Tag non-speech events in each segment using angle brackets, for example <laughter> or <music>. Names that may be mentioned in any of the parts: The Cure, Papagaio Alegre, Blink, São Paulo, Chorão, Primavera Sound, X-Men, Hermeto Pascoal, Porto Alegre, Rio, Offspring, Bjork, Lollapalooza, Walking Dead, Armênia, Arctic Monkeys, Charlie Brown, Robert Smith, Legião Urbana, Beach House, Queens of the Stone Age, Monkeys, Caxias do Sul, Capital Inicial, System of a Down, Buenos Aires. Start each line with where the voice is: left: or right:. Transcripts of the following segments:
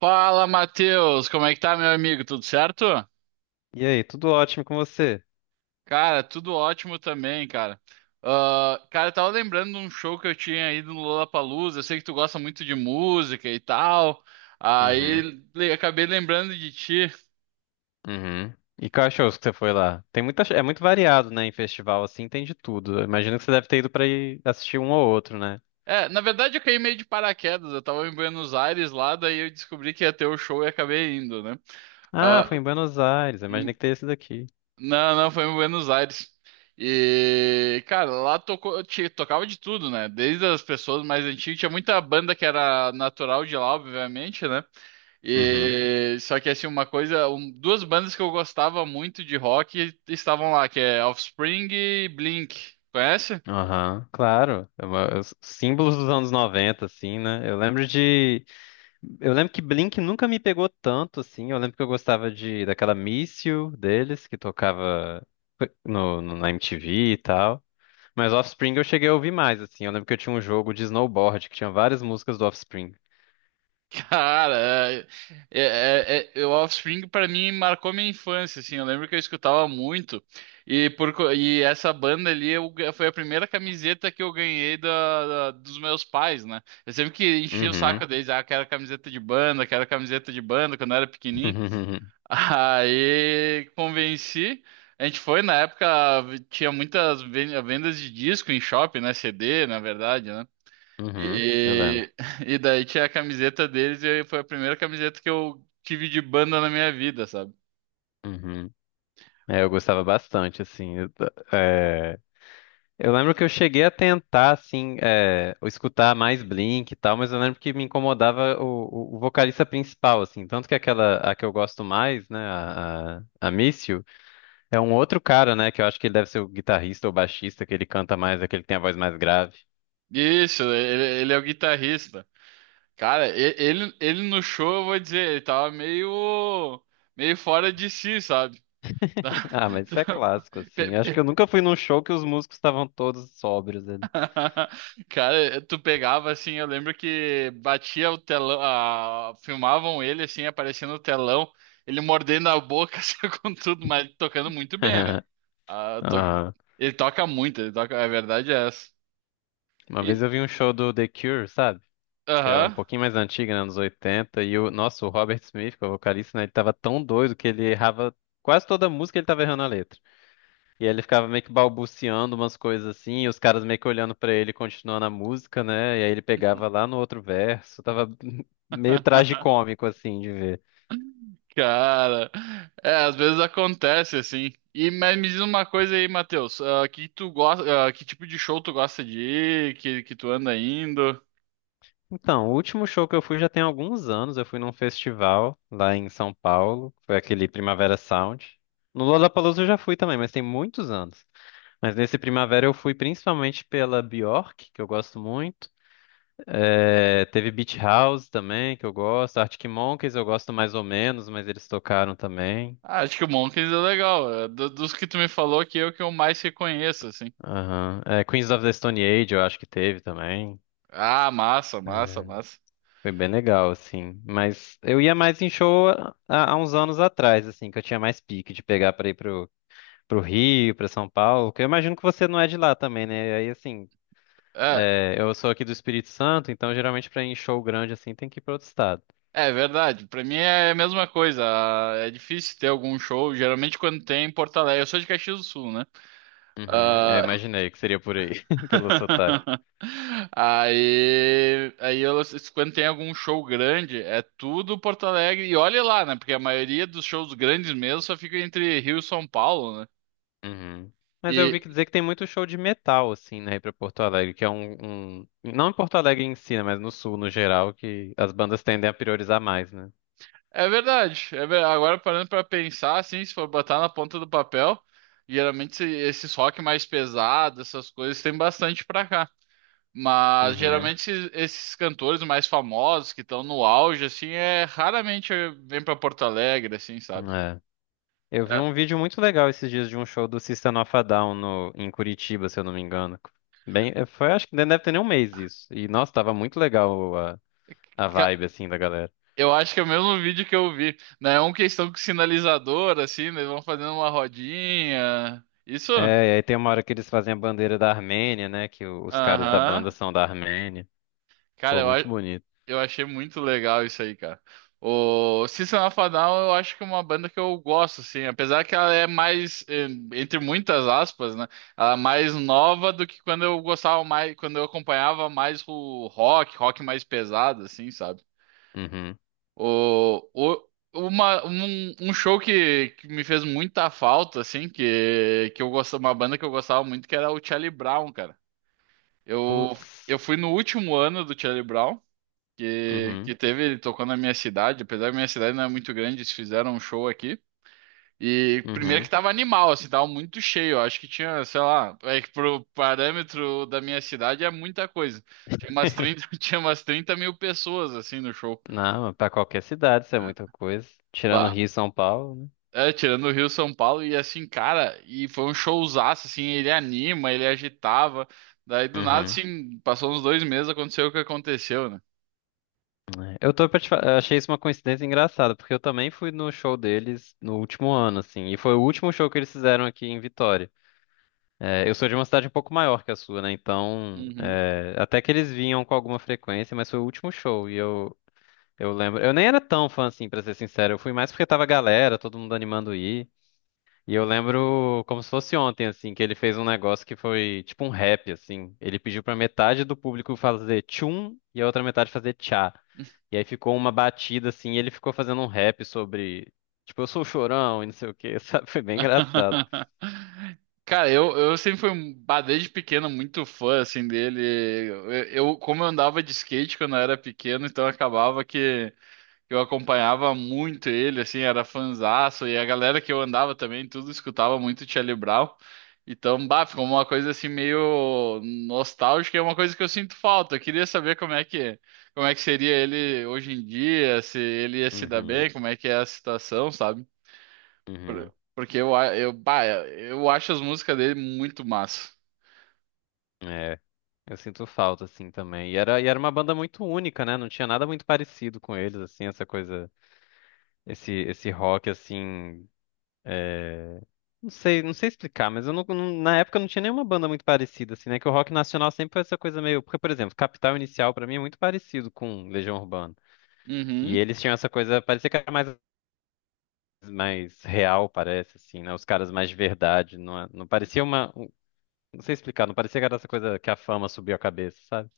right: Fala, Matheus! Como é que tá, meu amigo? Tudo certo?
left: E aí, tudo ótimo com você?
right: Cara, tudo ótimo também, cara. Ah, cara, eu tava lembrando de um show que eu tinha ido no Lollapalooza. Eu sei que tu gosta muito de música e tal. Aí
left: Uhum,
right: acabei lembrando de ti.
left: uhum. E cachorros que você foi lá? Tem muita, é muito variado, né? Em festival assim, tem de tudo. Eu imagino que você deve ter ido pra ir assistir um ou outro, né?
right: É, na verdade eu caí meio de paraquedas. Eu tava em Buenos Aires lá, daí eu descobri que ia ter o show e acabei indo, né?
left: Ah,
right: Ah,
left: foi
right: ah,
left: em Buenos Aires. Eu imaginei que teria esse daqui.
right: não, não, foi em Buenos Aires. E, cara, lá tocava de tudo, né? Desde as pessoas mais antigas, tinha muita banda que era natural de lá, obviamente, né?
left: Uhum.
right: E só que assim, uma coisa, duas bandas que eu gostava muito de rock estavam lá, que é Offspring e Blink. Conhece?
left: Aham. Claro, é os símbolos dos anos 90, assim, né? Eu lembro de. Eu lembro que Blink nunca me pegou tanto, assim. Eu lembro que eu gostava de daquela Miss You deles, que tocava na MTV e tal. Mas Offspring eu cheguei a ouvir mais, assim. Eu lembro que eu tinha um jogo de snowboard que tinha várias músicas do Offspring.
right: Cara, o Offspring pra mim marcou minha infância, assim, eu lembro que eu escutava muito, e, e essa banda ali foi a primeira camiseta que eu ganhei da, dos meus pais, né? Eu sempre que enchia o saco
left: Uhum.
right: deles, quero camiseta de banda, quero camiseta de banda, quando eu era pequenininho,
left: <laughs>
right: <laughs> aí convenci, a gente foi, na época tinha muitas vendas de disco em shopping, né, CD, na verdade, né?
left: Uhum. Eu lembro.
right: E, e <laughs> daí tinha a camiseta deles e foi a primeira camiseta que eu tive de banda na minha vida, sabe?
left: Uhum. É, eu gostava bastante, assim. Eu, é, eu lembro que eu cheguei a tentar, assim, é, escutar mais Blink e tal, mas eu lembro que me incomodava o vocalista principal, assim. Tanto que aquela, a que eu gosto mais, né, a Miss You, é um outro cara, né, que eu acho que ele deve ser o guitarrista ou baixista, que ele canta mais, é que ele tem a voz mais grave.
right: Isso, ele é o guitarrista. Cara, ele no show, eu vou dizer, ele tava meio, meio fora de si, sabe? <laughs> Tá-
left: <laughs> Ah, mas isso é
right: tá-
left: clássico,
right: pe-
left: assim. Acho que eu
right: pe-
left: nunca fui num show que os músicos estavam todos sóbrios ali.
right: <laughs> Cara, tu pegava assim, eu lembro que batia o telão, filmavam ele assim, aparecendo no telão, ele mordendo a boca, <laughs> assim, com tudo, mas tocando muito bem, né?
left: <laughs>
right: Ah, to-
left: Ah,
right: Ele toca muito, ele toca, a verdade é essa.
left: uma
right: E...
left: vez eu vi um show do The Cure, sabe? Que é um
right: Aham.
left: pouquinho mais antigo, né? Anos 80. E o nosso o Robert Smith, que é o vocalista, né? Ele tava tão doido que ele errava quase toda a música, ele tava errando a letra. E aí ele ficava meio que balbuciando umas coisas assim, e os caras meio que olhando pra ele, e continuando a música, né? E aí ele pegava lá no outro verso. Tava <laughs> meio
right: <laughs>
left: tragicômico, assim, de ver.
right: Cara, é, às vezes acontece assim. E mas me diz uma coisa aí, Matheus, que tu gosta, que tipo de show tu gosta de ir, que tu anda indo?
left: Então, o último show que eu fui já tem alguns anos. Eu fui num festival lá em São Paulo. Foi aquele Primavera Sound. No Lollapalooza eu já fui também, mas tem muitos anos. Mas nesse Primavera eu fui principalmente pela Bjork, que eu gosto muito. É, teve Beach House também, que eu gosto. Arctic Monkeys eu gosto mais ou menos, mas eles tocaram também.
right: Ah, acho que o Monkeys é legal. É, dos que tu me falou aqui é o que eu mais reconheço, assim.
left: Aham. É, Queens of the Stone Age eu acho que teve também.
right: Ah, massa, massa, massa.
left: Foi bem legal, assim. Mas eu ia mais em show há uns anos atrás, assim, que eu tinha mais pique de pegar pra ir pro, pro Rio, pra São Paulo. Que eu imagino que você não é de lá também, né? Aí, assim,
right: É,
left: é, eu sou aqui do Espírito Santo, então geralmente pra ir em show grande, assim, tem que ir pra outro estado.
right: é verdade. Pra mim é a mesma coisa. Ah, é difícil ter algum show. Geralmente quando tem em Porto Alegre. Eu sou de Caxias do Sul, né?
left: Uhum, eu
right: Ah,
left: imaginei que seria por aí, <laughs> pelo sotaque.
right: <laughs> Aí, quando tem algum show grande, é tudo Porto Alegre. E olha lá, né? Porque a maioria dos shows grandes mesmo só fica entre Rio e São Paulo, né?
left: Uhum. Mas eu vi que
right: E,
left: dizer que tem muito show de metal, assim, né, aí pra Porto Alegre, que é um, não em Porto Alegre em si, né, mas no sul, no geral, que as bandas tendem a priorizar mais, né?
right: É verdade. Agora parando pra pensar, assim, se for botar na ponta do papel, geralmente esses rock mais pesados, essas coisas, tem bastante pra cá. Mas
left: Uhum.
right: geralmente esses cantores mais famosos que estão no auge, assim, raramente vem pra Porto Alegre, assim, sabe?
left: Eu vi
right: É,
left: um vídeo muito legal esses dias de um show do System of a Down em Curitiba, se eu não me engano. Bem, foi, acho que nem deve ter nem um mês isso. E, nossa, tava muito legal a
right: ca-
left: vibe, assim, da galera.
right: eu acho que é o mesmo vídeo que eu vi, né? É uma questão com sinalizador, assim, né? Eles vão fazendo uma rodinha. Isso? Aham.
left: É, e aí tem uma hora que eles fazem a bandeira da Armênia, né? Que os caras da banda
right: Aham.
left: são da Armênia.
right: Cara,
left: Pô,
right: eu
left: muito
right: acho.
left: bonito.
right: Eu achei muito legal isso aí, cara. O System of a Down, eu acho que é uma banda que eu gosto, assim, apesar que ela é mais, entre muitas aspas, né? Ela é mais nova do que quando eu gostava mais, quando eu acompanhava mais o rock mais pesado, assim, sabe?
left: Uhum.
right: O, o, um show que me fez muita falta, assim, que eu gostava, uma banda que eu gostava muito, que era o Charlie Brown, cara. Eu, eu
left: Putz.
right: fui no último ano do Charlie Brown que,
left: Uhum.
right: que teve, ele tocou na minha cidade, apesar que minha cidade não é muito grande, eles fizeram um show aqui. E primeiro que
left: Uhum.
right: tava animal, assim, tava muito cheio. Eu acho que tinha, sei lá, é que pro parâmetro da minha cidade é muita coisa.
left: <laughs>
right: <laughs> Tinha umas 30.000 pessoas, assim, no show.
left: Não, pra qualquer cidade isso é muita coisa. Tirando
right: Bah.
left: Rio e São Paulo, né?
right: É, tirando o Rio São Paulo, e assim, cara, e foi um showzaço, assim, ele anima, ele agitava. Daí do nada,
left: Uhum.
right: assim, passou uns dois meses, aconteceu o que aconteceu, né?
left: É, eu tô pra achei isso uma coincidência engraçada, porque eu também fui no show deles no último ano, assim, e foi o último show que eles fizeram aqui em Vitória. É, eu sou de uma cidade um pouco maior que a sua, né? Então,
right: Uhum.
left: é, até que eles vinham com alguma frequência, mas foi o último show, e eu lembro. Eu nem era tão fã, assim, pra ser sincero, eu fui mais porque tava a galera, todo mundo animando ir. E eu lembro como se fosse ontem, assim, que ele fez um negócio que foi tipo um rap, assim. Ele pediu pra metade do público fazer tchum e a outra metade fazer tchá. E aí ficou uma batida, assim, e ele ficou fazendo um rap sobre, tipo, eu sou o chorão e não sei o quê, <laughs> sabe? Foi bem engraçado.
right: <laughs> Cara, eu sempre fui, bah, desde pequeno, muito fã, assim, dele. Eu, como eu andava de skate quando eu era pequeno, então acabava que eu acompanhava muito ele, assim, era fanzaço. E a galera que eu andava também, tudo escutava muito Charlie Brown. Então, bah, ficou uma coisa, assim, meio nostálgica. É uma coisa que eu sinto falta. Eu queria saber como é que seria ele hoje em dia, se ele ia se dar
left: Uhum,
right: bem, como é que é a situação, sabe? Por-
left: uhum.
right: Porque eu, bah, eu acho as músicas dele muito massa.
left: É, eu sinto falta, assim, também. E era uma banda muito única, né? Não tinha nada muito parecido com eles, assim, essa coisa, esse rock, assim. É, não sei, não sei explicar, mas eu na época não tinha nenhuma banda muito parecida, assim, né? Que o rock nacional sempre foi essa coisa meio. Porque, por exemplo, Capital Inicial pra mim é muito parecido com Legião Urbana. E
right: Uhum.
left: eles tinham essa coisa, parecia que era mais, mais real, parece, assim, né? Os caras mais de verdade. Não, não parecia uma. Não sei explicar, não parecia que era essa coisa que a fama subiu a cabeça, sabe?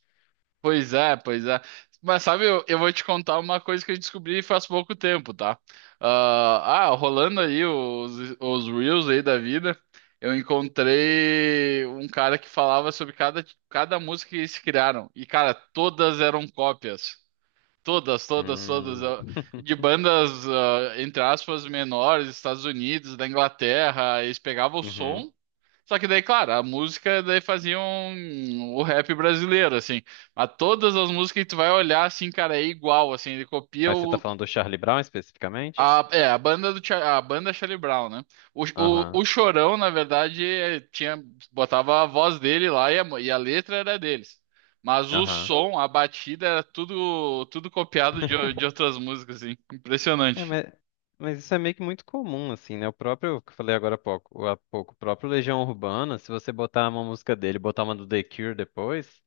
right: Pois é, pois é. Mas sabe, eu vou te contar uma coisa que eu descobri faz pouco tempo, tá? Rolando aí os Reels aí da vida, eu encontrei um cara que falava sobre cada música que eles criaram. E, cara, todas eram cópias. Todas, todas, todas.
left: Hum.
right: ah, De
left: <laughs>
right: bandas, entre aspas, menores, Estados Unidos, da Inglaterra. Eles pegavam o
left: Uhum.
right: som. Só que daí, claro, a música daí fazia o rap brasileiro, assim. Mas todas as músicas que tu vai olhar, assim, cara, é igual, assim.
left: Mas você tá falando do Charlie Brown especificamente?
right: A banda Charlie Brown, né? O, o,
left: Aham,
right: o Chorão, na verdade, botava a voz dele lá e a letra era deles. Mas o
left: aham.
right: som, a batida, era tudo copiado de outras músicas, assim.
left: É,
right: Impressionante.
left: mas isso é meio que muito comum, assim, né? O próprio, que eu falei agora há pouco, o próprio Legião Urbana, se você botar uma música dele, e botar uma do The Cure depois,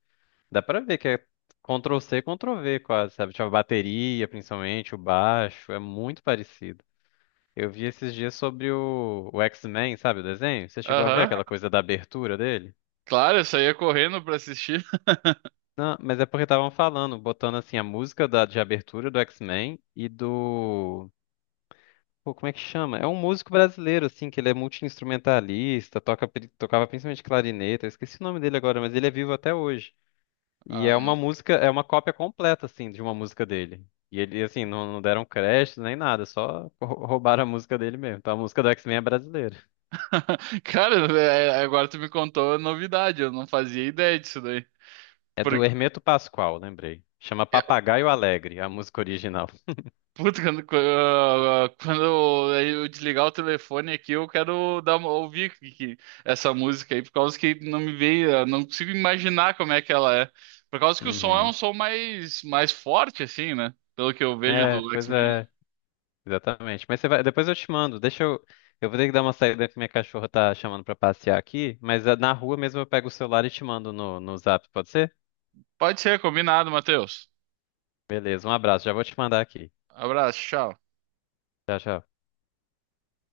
left: dá pra ver que é Ctrl-C, Ctrl-V quase, sabe? Tipo, a bateria, principalmente, o baixo, é muito parecido. Eu vi esses dias sobre o X-Men, sabe, o desenho? Você chegou a ver
right: Aham.
left: aquela coisa da abertura dele?
right: Claro, eu saía correndo pra assistir. <laughs>
left: Não, mas é porque estavam falando, botando assim a música da, de abertura do X-Men e do pô, como é que chama? É um músico brasileiro, assim, que ele é multi-instrumentalista, toca, tocava principalmente clarineta, eu esqueci o nome dele agora, mas ele é vivo até hoje. E é
right: Ah,
left: uma música, é uma cópia completa, assim, de uma música dele. E ele, assim, não, não deram crédito nem nada, só roubaram a música dele mesmo. Então a música do X-Men é brasileira.
right: <laughs> Cara, é, agora tu me contou a novidade, eu não fazia ideia disso daí.
left: É do
right: Porque,
left: Hermeto Pascoal, lembrei. Chama Papagaio Alegre, a música original.
right: puta, quando, eu desligar o telefone aqui, eu quero dar ouvir essa música aí, por causa que não me veio, eu não consigo imaginar como é que ela é. Por causa que o som é um
left: Uhum.
right: som mais, mais forte, assim, né? Pelo que eu vejo
left: É,
right: do
left: pois
right: X-Men.
left: é. Exatamente. Mas você vai, depois eu te mando. Deixa eu. Eu vou ter que dar uma saída que minha cachorra tá chamando pra passear aqui, mas ah, na rua mesmo eu pego o celular e te mando no Zap, pode ser?
right: Pode ser, combinado, Matheus.
left: Beleza, um abraço. Já vou te mandar aqui.
right: Abraço, tchau.
left: Tchau, tchau.